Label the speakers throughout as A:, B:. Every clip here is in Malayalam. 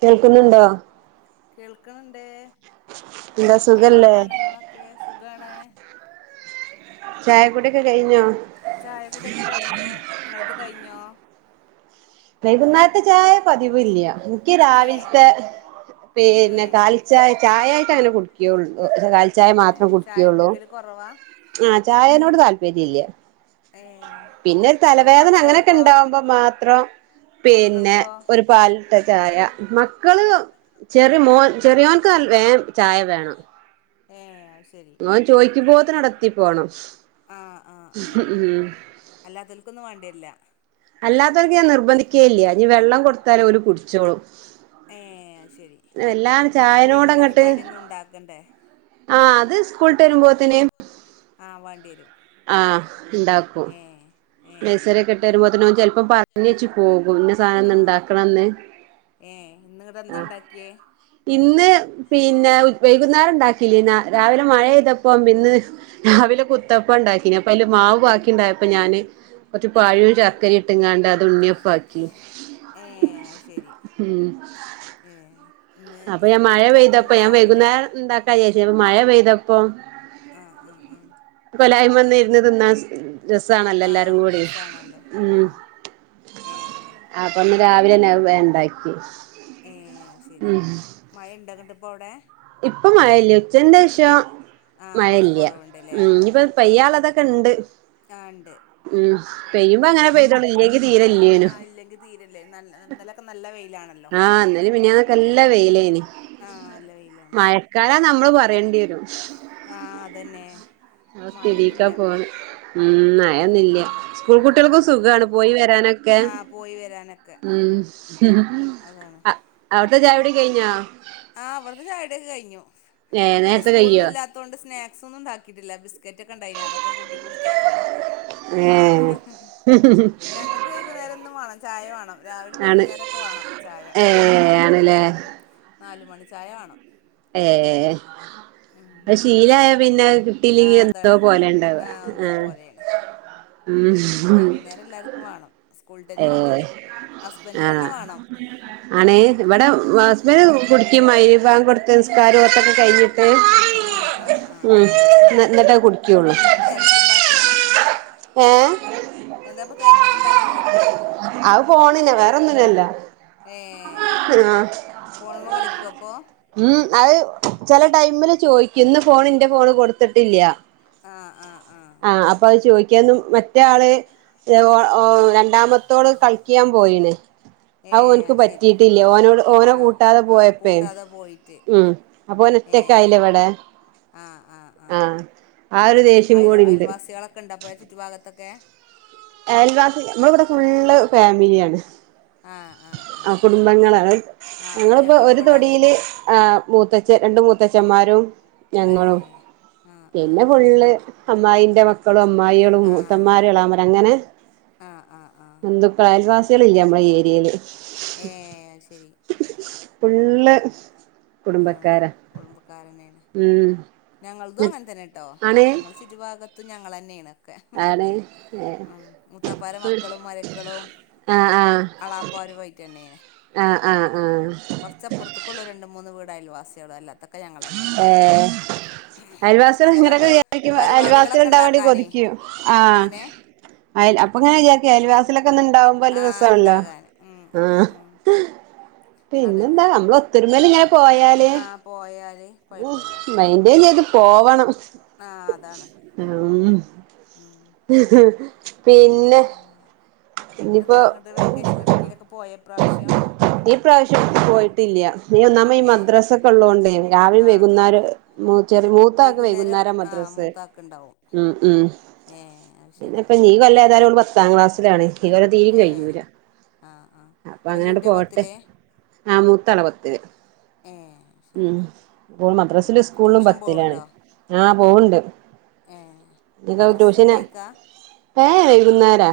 A: കേൾക്കുന്നുണ്ടോ?
B: കേൾക്ക്ണണ്ട്
A: എന്താ
B: എന്തൊക്കെ
A: സുഖല്ലേ
B: വർത്താനങ്ങളൊക്കെ സുഖാണ്.
A: ചായ കുടിയൊക്കെ
B: ചായകുടി ഒക്കെ കഴിഞ്ഞു ഇങ്ങളത് കഴിഞ്ഞോ?
A: വൈകുന്നേരത്തെ ചായ പതിവില്ല. ഇക്ക്
B: ഏ
A: രാവിൽത്തെ
B: ഏ
A: പിന്നെ കാലിച്ചായ ചായായിട്ട് അങ്ങനെ കുടിക്കുള്ളൂ കാ ചായ
B: ഏ
A: മാത്രം
B: ചായ
A: കുടിക്കുള്ളൂ.
B: കുടിക്കല് കുറവാ
A: ആ ചായനോട് താല്പര്യല്ല. ചാ
B: ഏ
A: പിന്നൊരു
B: അപ്പൊ
A: തലവേദന അങ്ങനെക്കെ
B: മക്കൾക്കോ
A: ഇണ്ടാവുമ്പോ മാത്രം പിന്നെ,
B: മക്കൾക്കോ
A: ഒരു പാലിട്ട ചായ മ മക്കള് ചെറിയ മോൻ ചെറിയോൻക്ക് വേം ചായ വേണം.
B: ഏ. ശരി
A: ഓൻ ചോയ്ക്കുമ്പോതിനവിടെതി പോണം
B: ആ ആ ആ
A: ഉം.
B: ഇല്ല.
A: അല്ലാത്തവർക്ക് ഞാൻ നിർബന്ധിക്കേ ഇല്ല ഇനി വെള്ളം കൊടുത്താലും ഓല് കുടിച്ചോളും.
B: ഏ അത്ശെരി
A: വല്ലാണ്ട്
B: അപ്പൊ വൈകുന്നേരം കടിയൊന്നും ണ്ടാക്കണ്ടേ?
A: ആ അത് സ്കൂൾട്ട് വരുമ്പോ ത്തിന്
B: ആഹ് വാണ്ടി വരും.
A: ആ ഉണ്ടാക്കും.
B: ഏ ഏ
A: നഴ്‌സറിയൊക്കെ വിട്ട് വരുമ്പോ ട്ടത്തിന് ഓൻ ചിലപ്പം പറഞ്ഞ് വച്ച് പോകും. ഇന്ന സാധനം
B: ആ
A: ഇന്ന് ഇണ്ടാക്കണംന്ന്
B: ഏ ഇന്ന് അവിടെ എന്താ ഉണ്ടാക്കിയേ?
A: ഇന്ന് പിന്നെ വൈകുന്നേരം ഉണ്ടാക്കില്ലേന്നാ രാവിലെ മഴെയ്തപ്പ ഇന്ന് രാവില കുത്തപ്പ ഉണ്ടാക്കിന അപ്പ അതില് മാവ് ബാക്കി ഉണ്ടായപ്പോ ഞാന് കുറച്ച
B: കുറച്ച് പാലും ശർക്കരയും ഇട്ട്ങ്ങാണ്ട് അത്
A: പഴ ചക്കര
B: ഉള്ളിൽ
A: ഇട്ട്ങ്ങാണ്ട്
B: പതി
A: അത് ഉണ്ണിയപ്പ ആക്കി.
B: ഏ അ ശരി ഏ ഇന്ന്
A: അപ്പൊ ഞാൻ മഴ
B: സ്കൂളൊന്നും ഇല്ലാത്തോണ്ട്
A: പെയ്തപ്പോ ഞാൻ
B: രാവിലെ
A: വൈകുന്നേരം ഇണ്ടക്കാ വിചാരിച്ച് അപ്പ മഴ പെയ്തപ്പോ
B: ആഹ ആഹ് ആ [unintelligible]
A: കൊലായ്മ വന്ന ഇരുന്ന് തിന്നാൻ രസണല്ലോ
B: ആ
A: എല്ലാരും കൂടിം
B: രസാണല്ലോ ആ
A: ഉം
B: ഏ
A: അപ്പൊ ഇന്നരാവിലെന്നെ അത് ഉണ്ടാക്കി.
B: ഏ ശെരി മഴ ഇണ്ടങ്ങട്ട് ഇപ്പ അവിടെ [unintelligible]
A: ഇപ്പൊ മയയില്ല ഉച്ചന്റശ്യം
B: ആ കുറച്ച്
A: മഴയില്ല
B: കുറവുണ്ട്ല്ലേ
A: ഉ ഇപ്പൊ പെയ്യൾ അതൊക്കെ ഉണ്ട്
B: ആ ഇണ്ട്
A: ഉം പെയ്യുമ്പോ അങ്ങനെ പെയ്തോളൂല്ലേങ്കി തീരെ
B: ആ
A: ഇല്ലേനു
B: ഇല്ലെങ്കിൽ തീരല്ലേ നല്ല ഇന്നലൊക്കെ നല്ല വെയി
A: ആഹ് ഇന്നലെ മിനിഞ്ഞാന്ന്ക്ക നല്ല വെയിലേന്
B: ആഹ അല്ല വയിലാണ്
A: നമ്മള് പറയേണ്ടി വരും
B: ആഹ അതന്നെ
A: ആ രക്കാ
B: മഴയൊന്നുല്ല
A: പോണ് [inaudible] ഉം മഴയൊന്നില്ല
B: ഉം
A: സ്കൂഗൾ കുട്ടികൾക്കും
B: മഴയൊന്നുല്ല
A: സുഖാണ് പോയി വരാനൊക്കെ
B: ആഹ് പോയി വരാനൊക്കെ
A: ഉം ഉം
B: അതാണ്
A: അവിടത്തെ ചായ കുടി ഒക്കെ കഴിഞ്ഞോ
B: ആഹ് ഇവിടത്തെ ചായ കുടിയൊക്കെ കഴിഞ്ഞു
A: ഏഹ്
B: ഇന്ന് പിന്നെ
A: നേരത്തെ
B: സ്കൂളൊന്നും
A: കയ്യോ
B: ഇല്ലാത്തൊണ്ട് സ്നാക്സ് ഒന്നും ഉണ്ടാക്കിയിട്ടില്ല ബിസ്ക്കറ്റൊക്കെ ഉണ്ടായിനി അതൊക്കെ കൂട്ടി കുടിച്ചെക്കയാണ്
A: ഏ
B: ഞങ്ങക്ക് വൈക്കുന്നേരം എന്നും വേണം ചായ വാണം
A: ആണ് ഏ ആണ്ല്ലേ
B: നാല് മണി ചായ വാണം
A: ഏ അത് ശീലായ പിന്നെ കിട്ടിയിലെങ്കി
B: ആഹ്
A: എന്തോ
B: അതാണ്
A: പോലണ്ടാവ
B: ആഹ്
A: ആ
B: അതേ പോലെയാണ്
A: ഉം
B: വൈകുന്നേരം എല്ലാർക്കും വാണം
A: ഏ ആഹ്
B: വേണം
A: ആണേ ഇവിടെ ഹസ്ബൻ കുടിക്കും മഗ്രിബാങ്ക് കൊടുത്ത് നിസ്കാരും ഓത്തൊക്കെ കഴിഞ്ഞ് ട്ട്
B: ആഹ് ആഹ് ആഹ്
A: ഉം എന്നിട്ടേ കുടിക്കുള്ളൂ
B: എന്താപ്പ തിരക്കുണ്ടാക്കണേ
A: ഏ
B: എന്താപ്പ തിരക്കുണ്ടാക്കണോയ്ക്ക
A: അത് ഫോണിന് വേറൊന്നിനല്ല
B: ഏ
A: ആഹ്
B: ഫോണുമ്മ കളിക്കോ അപ്പൊ
A: ഉം അത് ചില ടൈമില് ചോയ്ക്കും ഇന്ന് ഫോണ് ന്റെ ഫോണ് കൊടുത്തിട്ടില്ല
B: ആഹ് ആഹ്
A: ആഹ് അപ്പ അത് ചോദി ക്കും മറ്റാള് രണ്ടാമത്തോള് കളിക്കാൻ പോയിണ്
B: ഏ
A: ആ ഓൻക്ക്
B: അത് ശരി
A: പറ്റിട്ടില്ല ഓനോട് ഓനെ
B: ആഹ്
A: കൂട്ടാതെ
B: ആഹ്
A: പോയപ്പേ
B: കൂട്ടാതെ പോയിട്ട്
A: ഉം പോ
B: ഏ
A: നൊറ്റക്കായിലെ ഇവിടെ ആഹ് ആ ഒരു ദേഷ്യം
B: അയൽ
A: കൂടി ഇണ്ട്
B: അയൽവാസികളൊക്കെ ഇണ്ട അപ്പൊ ചുറ്റു ഭാഗത്തൊക്കെ
A: അയൽവാസ് നമ്മള് ഇവിടെ ഫുള്ള് ഫാമിലിയാണ്
B: ആഹ് ആഹ്
A: ആ
B: ആഹ്
A: കുടുംബങ്ങള് അ
B: ആഹ്
A: ഞങ്ങളിപ്പോ
B: ഞങ്ങളും
A: ഒരു
B: ഇവിടെ അങ്ങനെ
A: തൊടിയില്
B: തന്നെ
A: ആ മൂത്ത ച്ച രണ്ട് മൂത്തച്ഛന്മാരും
B: ഏ
A: ഞങ്ങളും
B: ആഹ് ആഹ്
A: പിന്നെ
B: ആഹ്
A: ഫുള്ള് അമ്മായിന്റെ മ ക്കളും അമ്മായളും
B: ആഹ്
A: മൂത്തന്മാരും
B: അങ്ങനെന്നെ
A: എളേമാരും അങ്ങനെ
B: ആഹ് ആഹ് ആഹ്
A: ബന്ധുക്കളായ അയൽവാ കളില്ല നമ്മുടെ ഏരിയേല്
B: ഏ ശരി
A: ഫുള്ള്
B: ആഹ്
A: കുടുംബക്കാരാ
B: കുടുംബക്കാരന്നെയാണ്
A: ഉം
B: ഞങ്ങൾതും അങ്ങനെ തന്നെട്ടോ
A: ആണ്
B: ഞങ്ങൾ ചുറ്റുഭാഗ ത്തും ഞങ്ങളെന്നെയാണൊക്കെ
A: ആണ്
B: ഉം മുത്താപ്പാരെ മക്കളും മരിയക്കളും
A: ആഹ് ആഹ്
B: എളാപ്പാരു ആയിട്ട് തന്നേണ്
A: ആഹ് ആഹ് ആഹ്
B: അയൽവാസികൾ അല്ലാത്തൊക്കെ ഞങ്ങൾ തന്നെയാണ്
A: അയൽവാസി [inaudible]
B: അങ്ങനെ
A: ഇങ്ങനൊക്കെ
B: ആകുമ്പോ
A: വിചാരിക്കുമ്പോ അയൽവാസികൾ
B: പരിപാടികളൊക്കെ
A: ഉണ്ടാവാൻ വേണ്ടി
B: ഉണ്ടാക്കാനേ
A: കൊതിക്കും ആ
B: എങ്ങനെ
A: അ അപ്പ അങ്ങനെ വിചാരിക്കും അയൽവാസി ഒന്ന് ണ്ടാവുമ്പോ
B: ആ
A: രസാണല്ലൊ
B: ഉണ്ടാകാൻ ഉം ഉം ഉം
A: പിന്നെന്താമ്മ തിരുമലിങ്ങ
B: ആഹ് പോയാല്
A: മെയിന്റെയിൻ ചെയ്ത് പോവണം
B: ആ അതാണ് ഉം
A: ആഹ് പിന്നെ ഇനിയിപ്പോ
B: എന്താ ങ്ങട്ട് വെക്കേഷൻ എട്ക്കേലൊക്കെ പോയോ ഇപ്രാവശ്യം
A: ഈ പ്രാവശ്യം പോയിട്ടില്ല ന്നെ ഒന്നാമ ഈ
B: ഏ
A: മദ്രാസ ഒക്കെ ഉള്ളതോൊണ്ടേ രാവിലെ
B: ആ
A: വെകുന്നേര
B: ആ
A: ചെറിയ മൂത്ത ആക്കെ
B: വൈകുന്നേരം
A: വൈകുന്നേര
B: ആ
A: മദ്രസ്സ്
B: മൂത്താക്കുണ്ടാവും
A: ഉം ഉം
B: ഏ അത്
A: പിന്നെ
B: ശരി
A: ഇപ്പ ഞ്ഞീ ഈ കൊല്ലം ഏതായാലും ഓള് പത്താം ക്ലാസ്സിലാണ് ഈ കൊല്ലം തീരിം
B: ഏ
A: കയ്യൂല
B: ആ ആ
A: അപ്പൊ
B: വല്യ
A: അങ്ങനട്ട്
B: കുട്ടിയാ
A: പോവട്ടെ
B: പത്തില്
A: ആഹ് മൂത്താള പത്തിൽ
B: ഏ ശരി
A: ഉം ഓൾ
B: ഉം
A: മദ്രാസിലും സ്കൂളിലും
B: ട്യൂഷൻ
A: പത്തിലാണ്
B: പോവുണ്ടോ
A: ആഹ് പോവ്ണ്ട്
B: ഏ
A: എ
B: മദ്രസ
A: ട്യൂഷന്
B: സുബൈക്കാ
A: ഏ വൈകുന്നേരാ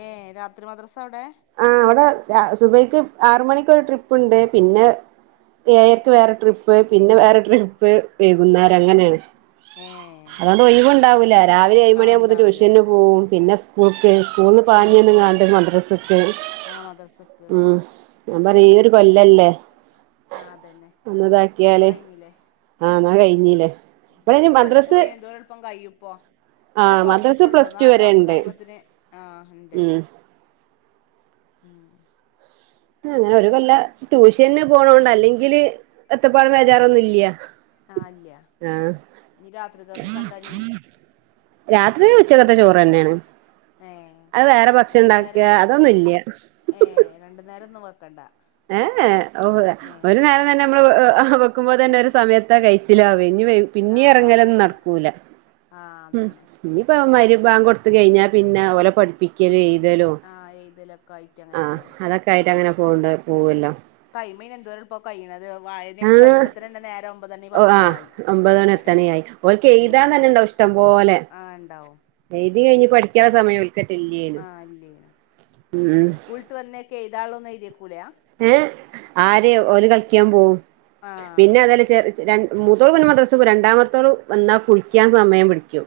B: ഏ രാത്രി മദ്രസ അവിടെ-
A: ആഹ് അവിടെ രാ സുബൈക്ക് ആറ് മണിക്ക്രു ഒര് ട്രിപ്പ്ണ്ട് പിന്നെ- ഏയയ്ക്ക് വേറെ ട്രിപ്പ് പിന്നെ വേറെ ട്രിപ്പ്- പ്പ്
B: ആ
A: വൈകുന്നരം
B: ആ
A: അങ്ങനെയാണ്
B: ഏ
A: അതൊണ്ട്ഒഴ്വണ്ട രാവിലെ ഏഴുമ
B: ആ
A: മണിയ ആമ്പോൾ
B: ഉണ്ടാവൂല
A: ട്യൂഷന് പോവും പിന്നെ സ്കൂൾക്ക് സ്കൂളിൽന്ന്
B: ആ ആ
A: പാഞ്ഞ്ന്നങ്ങാണ്ട് മദ്രസ്സ്-
B: ആ മദ്രസക്ക്
A: ഉം ഞാൻ പറയ് ഈ ഒരു കൊല്ലല്ലേ?
B: ആഹ് അതന്നെ പിന്നെ കഴിഞ്ഞില്ലേ-
A: ആന്നാ കഴിഞ്ഞീല്ലേ-
B: ഒരു കൊല്ലൊക്കെ പയി എന്തോരെളുപ്പം കഴും ഇപ്പോ-
A: ആ
B: ഇപ്പ
A: മദ്രസ്
B: തൊർന്ന്ട്ടൊള്ളു
A: പ്ലസ് ടു
B: നാൽ
A: വരെ
B: മാസം
A: ഉണ്ട്
B: കയ്യുമ്പോത്തിന് ആഹ് ഇണ്ട്
A: ഉം അങ്ങെനെ ഒര്
B: അത്
A: കൊല്ലം
B: ശരി
A: ട്യൂഷെന്ന് പോണോണ്ട് അല്ലെങ്കിൽ ബെത്തപ്പാടും ബെജാറും ഒന്നും ഇല്ല
B: ആഹ് ഇല്ല്യാ
A: ആ
B: ഇഞ്ഞ് രാത്രിക്കൊക്കെ എന്താഞ്ഞ്
A: രാത്രിക്ക് ഉച്ചക്കെത്തെ ചോറെന്നെയാണ്
B: ഏ
A: അയ് വേറെ ഭക്ഷണം
B: രണ്ടു നേരം
A: ഇണ്ടാക്കാ അതൊന്നും ഇല്ല
B: ന്നും വെക്കെണ്ട
A: ഏഹ് ഏഹ് ഓഹ് ഒര് നേരം തെന്നെ നമ്മെൾ വെ ക്കുമ്പോ തെന്നെ ഒര് സമയെത്താ കഴിച്ചിൽ ആവെയ് ഇഞ്ഞ് വൈ
B: ആ
A: പിന്നിം എറങ്ങലൊന്നും
B: അതന്നെ
A: നടക്കൂലാ
B: ആ
A: ഉം
B: അതന്നെ
A: ഇഞ്ഞ് ഇപ്പം മഹ്‌രി ബാങ്ക് കൊട്ത്ത് കെഴിഞ്ഞാ പിന്നെ ഓലെ പഠിപ്പിക്കെൽ എഴ്
B: ആഹ് എഴ്തലൊ
A: ആഹ് അതൊക്കെ ആയിറ്റ് അങ്ങനെ പോവ്ണ്ട് പോവോല്ലോ
B: ടൈമ് അയിന് എന്തോര് എൾപ്പാ കയ്യ്ണെത്
A: ആ
B: വായനൊക്കെ കയ്യുമ്പോത്തിനെന്നെ നേരം ഒമ്പെത് മണി പത്തെണി ആയി
A: ണി ആയി ഓൽക്ക്
B: ഉം
A: എഴ്താൻ തന്നെ ഇണ്ടാവും ഇഷ്ടം പോലെ
B: ആ ഉണ്ടാവും
A: എഴ്തി കഴിഞ്ഞ് പഠിക്കാള്ളെ സമയം ഒൽക്കെറ്റെ
B: ആ
A: ഇല്ലെയ്നും
B: ഇല്ലേനു
A: ഉം
B: എഴ്താള്ളൊന്നും എഴ്തിവെക്കൂലാ
A: ഏഹ് ആര് ഓൽ കൾക്ക്യാൻ പോവും പിന്നെ
B: ആ
A: അത് അല്ല ചെറെ ചെ രൺ മൂത്തോൾ പിന്നെ മദ്രസ് പോവും രണ്ടാമത്തോൾ വന്നാ കുളിക്ക്യാൻ സമയം പിടിക്കും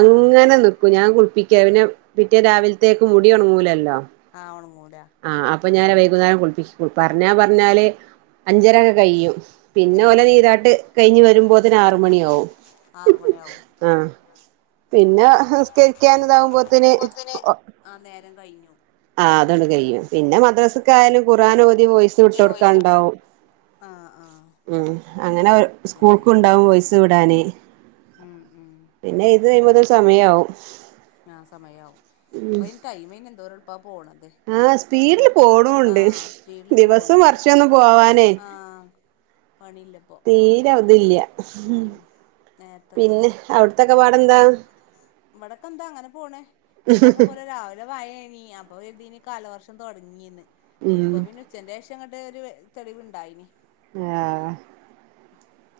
B: ആഹ് ആഹ്
A: നിക്കും ഞാൻ കുൾപ്പിക്ക്യാ പറിം പിന്നെ പിറ്റേ രാവിൽത്തേക്ക് മുടി ഒണങ്ങൂലല്ലോ
B: ആഹ് ഒണങ്ങൂ
A: ആഹ് അപ്പ ഞാൻ വൈകുന്നേരം കുൾപ്പിക്കും പർണാ പർണാൽ അഞ്ചര ഒക്കെ കയ്യും പിന്നെ ഓലെ
B: ഏഹ്
A: നീരാട്ട് കഴിഞ്ഞ് വെരുമ്പോത്തിന് ആറ് മണിയാവും
B: ആറ് മണിയാവും
A: ആഹ് പിന്നെ
B: ഏഹ്
A: നിസ്കരിക്കാൻ ഇതാവുമ്പോത്തിന് ഓ
B: ആ നേരം കഴിഞ്ഞു
A: ആ അതൊണ്ട് കഴിയും പിന്നെ മദ്രാസക്കായയാലും ഖറാന പോ വിട്ടോടുക്കാണ്ടാവും
B: ആഹ് ആഹ്
A: ഉം അങ്ങനെ
B: അതന്നെ
A: സ്കൂൾക്ക് ഉണ്ടാവും പയിസ് വിടാന്
B: ഉം ഉം
A: പിന്നെ ഇത് കഴിയ്പോത സമയവും
B: ആ സമയയാവും അപ്പയിന്റെ അൈമന എന്തോര
A: ആ സ്പീഡില് പോണുണ്ട്
B: ആഹ് സ്പീഡില്
A: ദിവസവും
B: പോണുണ്ട്
A: വർഷ ഒന്നു പോവാനേ
B: ആഹ് പണിയില്ലപ്പോ
A: തീരെ അവതല്ല
B: ഉം നേരത്തെ
A: പിന്നെ അവിടത്തെ വാടന്താ
B: ഇവിടെൊക്കെ എന്താ അങ്ങനെ പോണേ നിങ്ങ പറഞ്ഞ പോലെ രാവിലെ വയനി അപ്പൊ എഴുതീ കാലവർഷം തുടങ്ങിയന്ന്
A: ഉം
B: ഇപ്പൊ പിന്നെ ഉച്ചന്റെ ശേഷം അങ്ങട്ട ഒരു തെളിവുണ്ടായിന്
A: ആ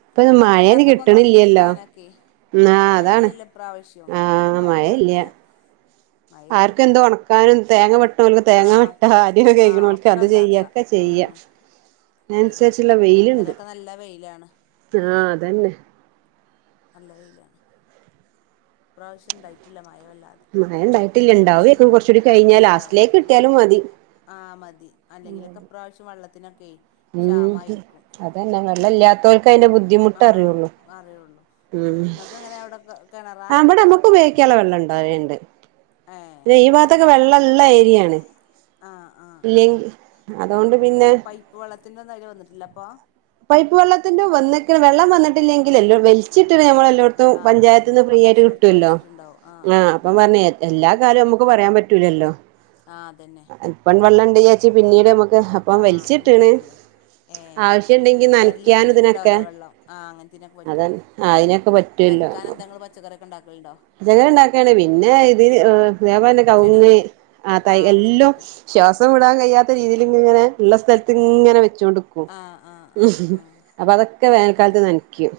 A: ഇപ്പൊത് മഴന് കിട്ടണില്ലല്ലോ ആഹ് അതാണ്
B: മയല്ലെല്ലാം പ്ര്രാവശ്യവും തീരി മഴ ഉണ്ടായിട്ടില്ല മഴയില്ല
A: ആർക്ക എന്തോ ഉണക്കാനും തേങ്ങ വെ നക്ക് തേങ്ങ
B: ആഹ്
A: വട്ട കാര്യമ
B: ആഹ്
A: കഴക്ക്
B: ഒക്കെ
A: അത്
B: ഉണ്ടാക്കാം
A: ചെയ്യൊക്കെ ചെയ്യ
B: ഉം അതന്നെ
A: അനുസരിച്ചുള്ള വെയിലുണ്ട്
B: ഇന്നലെയൊക്കെ നല്ല വെയിലാണ്
A: ആ അതന്നെ
B: പ്രാവശ്യം ഡയറ്റ
A: മഴ ഉണ്ടായിട്ടില്ല ഇണ്ടാവക്ക കുറച്ചൂടി കഴിഞ്ഞാ ലാസ്റ്റിലേക്ക്
B: ഉണ്ടാവേക്കും
A: കിട്ടിയാലും മതി
B: ആ മതി അല്ലെങ്കിലൊക്കെ പ്രാവശ്യം വള്ള
A: ഉം അതന്നെ വള്ളല്ലാത്തവർക്ക് അതിന്റെ ബുദ്ധിമുട്ട
B: ആ
A: അറിയുള്ളു
B: അറിയുള്ളൂ
A: ഉ
B: നിങ്ങൾക്ക് എങ്ങനെ അവിടെ കിണറാ
A: ആ അമ്മടെ നമ്മക്ക് ഉപയോഗിക്കുള്ള വെള്ളം ഇണ്ടണ്ട്
B: ഏ
A: പിന്നെ ഈ ഭാഗത്തൊക്കെ വെള്ളമള്ള ഏരിയാണ്
B: ആ ആ ആ
A: ഇല്ലെ അതുകൊണ്ട് പിന്നെ
B: പൈപ്പ് വെള്ളത്തിന്റെ ഒന്നും അതില് വന്നിട്ടില്ല അപ്പൊ
A: പൈപ്പ് വെള്ളത്തിന്റെ വന്ന വെള്ളം വന്നിട്ടില്ലെങ്കിൽ ച്ചിട്ട
B: ആ
A: നഞമ്മള എല്ലായിടത്തും
B: ആ ആ
A: പഞ്ചായത്ത്ൽ നിന്ന് ഫ്രീ ആയിട്ട്
B: അപേക്ഷ കൊടുത്ത്
A: കിട്ടുമല്ലോ
B: വലിച്ചിട്ടുണ്ടാവും
A: ആ അപ്പം പറഞ്ഞ എല്ലാ കാലവും നമുക്ക് പറയാൻ പറ്റൂലല്ലോ
B: ആ അതന്നെ
A: അപ്പൺ വെള്ളംണ്ട് ചാച്ചി പിന്നീട് നമുക്ക് അപ്പം
B: ആഹ്
A: വലിച്ചിട്ടണ്
B: അങ്ങനെയാന്നല്ലേ ഏഹ്
A: ആശ്യ ണ്ടെങ്കി
B: വെരല്
A: നനക്കൻ ഇതിനൊക്കെ
B: ഒടുങ്ങിയിട്ടുണ്ടാവില്ലേ വെള്ളം ആഹ് അങ്ങനത്തിനൊക്കെ
A: അത
B: പറ്റും
A: അയിതിനൊക്കെ പറ്റൂല്ലോ
B: നനക്കാൻ എന്താ ഇങ്ങള് പച്ചക്കറിയൊക്കെ ഉണ്ടാക്കലുണ്ടോ
A: അതെങ്ങനെ ഉണ്ടാക്കാണ് പിന്നെ ഇതിന് അതേപോലെന്നെ കവുങ്
B: ചെടികളോ
A: ആ തൈ
B: ആഹ്
A: എല്ലാം
B: അങ്ങനത്തൊക്കെ
A: ശ്വാസ രസടൻ കഴിയാത്ത രീതിയി ഇങ്ങന ഉള്ള സ്ഥല ഇങ്ങനെ വടുക്കും
B: ആഹ് ആഹ് ആഹ് ആഹ്
A: അപ്പൊ അതൊക്കെ വേനൽക്കാലത്ത്
B: ഏഹ്
A: നനക്കും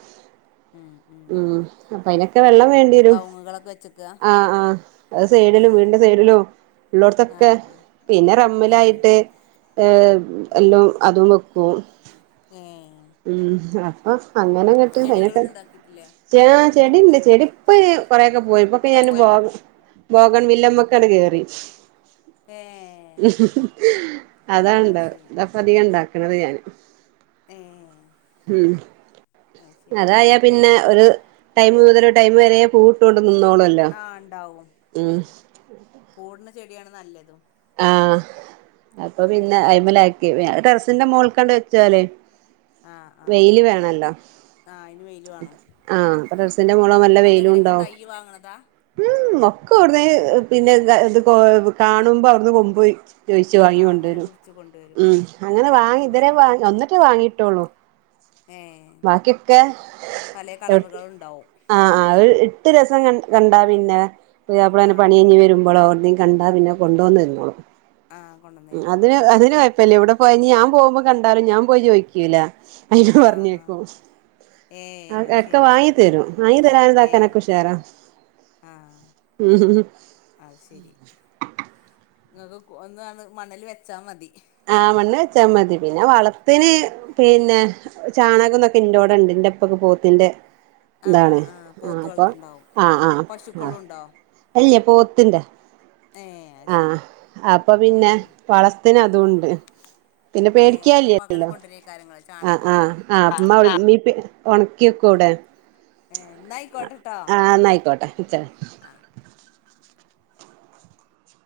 B: ഉം
A: ഉം അപ്പൊ അതിനൊക്കെ വെള്ളം വേണ്ടി വരും
B: മങ്ങുകളൊക്കെ
A: ആ ആഅത് സൈഡിലും വീന്റെ സൈഡിലും ഉള്ളോടത്തൊക്കെ
B: ആഹ് ആഹ്
A: പിന്നെ
B: ഏഹ്
A: റമ്മലായിട്ട് ഏ എല്ലാം അതും പോഓ
B: ഉം
A: ഉം അപ്പൊ അങ്ങനെങ്ങട്ട് അനൊക്കെ
B: ചെടികളൊന്നും ഉണ്ടാക്കിയിട്ടില്ലേ
A: ച ചെടിണ്ട് ചെടിപ്പൊ കൊറെൊക്കെ പോയി ഇപ്പൊക്കെ ഞൻകൻ ല്ലമ്മക്കടെ കേറി
B: ഏഹ്
A: അതാ
B: അത്
A: ഇണ്ടാവ
B: ശരി
A: ഇതപ്പൊ അധികം ഇണ്ടാക്കണത് ഞാാന്
B: ഏഹ്
A: ഉ
B: അത് ശരി
A: അതായാ പിന്നെ ഒരു ടൈം്ൂതര ടൈം് വരെ പൂട്ട് കൊടുക്കുന്നു
B: ആ ഉണ്ടാവും ഉം പൂടുന്ന ചെടിയാണ് നല്ലതും
A: ആ അപ്പൊ പിന്നെ
B: ഉം
A: അ്മല ആക്കി ടെറസിന്റെറെ മോൾ കണ്ട് വെച്ചല്ലേ
B: ആ ആ
A: വെയില് വേണല്ലോ
B: ആ അയിന് വെയില് വേണം
A: ആസിന്റെ മോളം നല്ല വെയിലും
B: അതെങ്ങനെ
A: ഉണ്ടോ
B: ഇങ്ങള് തയ്യ് വാങ്ങണതാ
A: ഉം ഒക്കെ വിടന പിന്നെ ഇത് കാണുമ്പോ അവിടുന്ന് കൊപ പോയി ചോയിിച്ചു
B: ആ
A: വാങ്ങ
B: അങ്ങനെ
A: കൊണ്ടുവരും
B: പിടിച്ച് കൊണ്ടുവരും
A: ഉം അങ്ങനെ വാങ്ങി
B: ഏ
A: ഇതരെ വാ ഒന്നിട്ടേ വാങ്ങിട്ടോളൂ
B: ഏ
A: ബാക്കിയൊക്കെ
B: പലേ കളറുകളുണ്ടാവും
A: ആ ആ എട്ട് രസം ക കണ്ടാ പിന്നെ
B: ആ
A: അപ്പോളങ്ങനെ പണിയഞ്ഞഞ്
B: അതന്നെ
A: വരുമ്പോഴോ അവടെേയും കണ്ടാ പിന്നെ കൊണ്ട വന്നില്ല
B: ആ
A: [unintelligible]
B: കൊണ്ടന്നേരും
A: അന്ന് അന്ന് പിന്നെ കൊഴ് പ്പ ഇല്ല എവ്ടെ പോയാലും ഇഞ്ഞ് ഞാ പോവുമ്പോ കണ്ടാലും ഞാ പോയി ചോയിക്കൂലാ അയ് ഞാ
B: ആ ആ
A: പർഞ്ഞേക്കും.
B: ഏ
A: ആ
B: അത്
A: ഒക്കെ
B: ശരി
A: വാങ്ങി തരും വാങ്ങി തരാനുംത്താക്കാനൊക്കെ ഉഷാറ.
B: ആഹ് അത് ശരി. ങ്ങക്ക് ഒന്നങ് മണ്ണിൽ വെച്ചാമതി.
A: ആ മണ്ണ് വച്ചമ്മതി പിന്നെ വളത്തിന്
B: ഏ
A: പിന്നെ- ചാണകം തൊക്കെ എന്റെറോടെണ്ട്ൻന്റെപ്പൊക്കെ പോത്തിന്റെ-
B: ആഹ്
A: താണ് ആഹ്
B: പോത്ത്
A: അപ്പൊ
B: വളർത്തുണ്ടാവും
A: ആഹ്
B: പശുക്കളും ഉണ്ടോ
A: ആഹ്- പോത്തിന്റെ
B: ഏഹ് അത്
A: ആഹ്
B: ശരി
A: അപ്പൊ പിന്നെ
B: ആഹ്
A: വളത്തിന്- അതുണ്ട്. പിന്നെ
B: ഏഹ് അപ്പൊ അങ്ങനെ
A: പേടിക്കല്ലലോ
B: കൊണ്ടുവരേക്കാരങ്ങള്
A: ആഹ്
B: ചാണകം
A: അഹ് ആഹ് ഇമ്മ ഇപ്പ- ക്യോ കൂടെ
B: ഏഹ് എന്നായിക്കോട്ടെട്ടോ
A: ആ ന്നാ ആയിക്കോട്ടെ ചാളി.
B: ആഹ്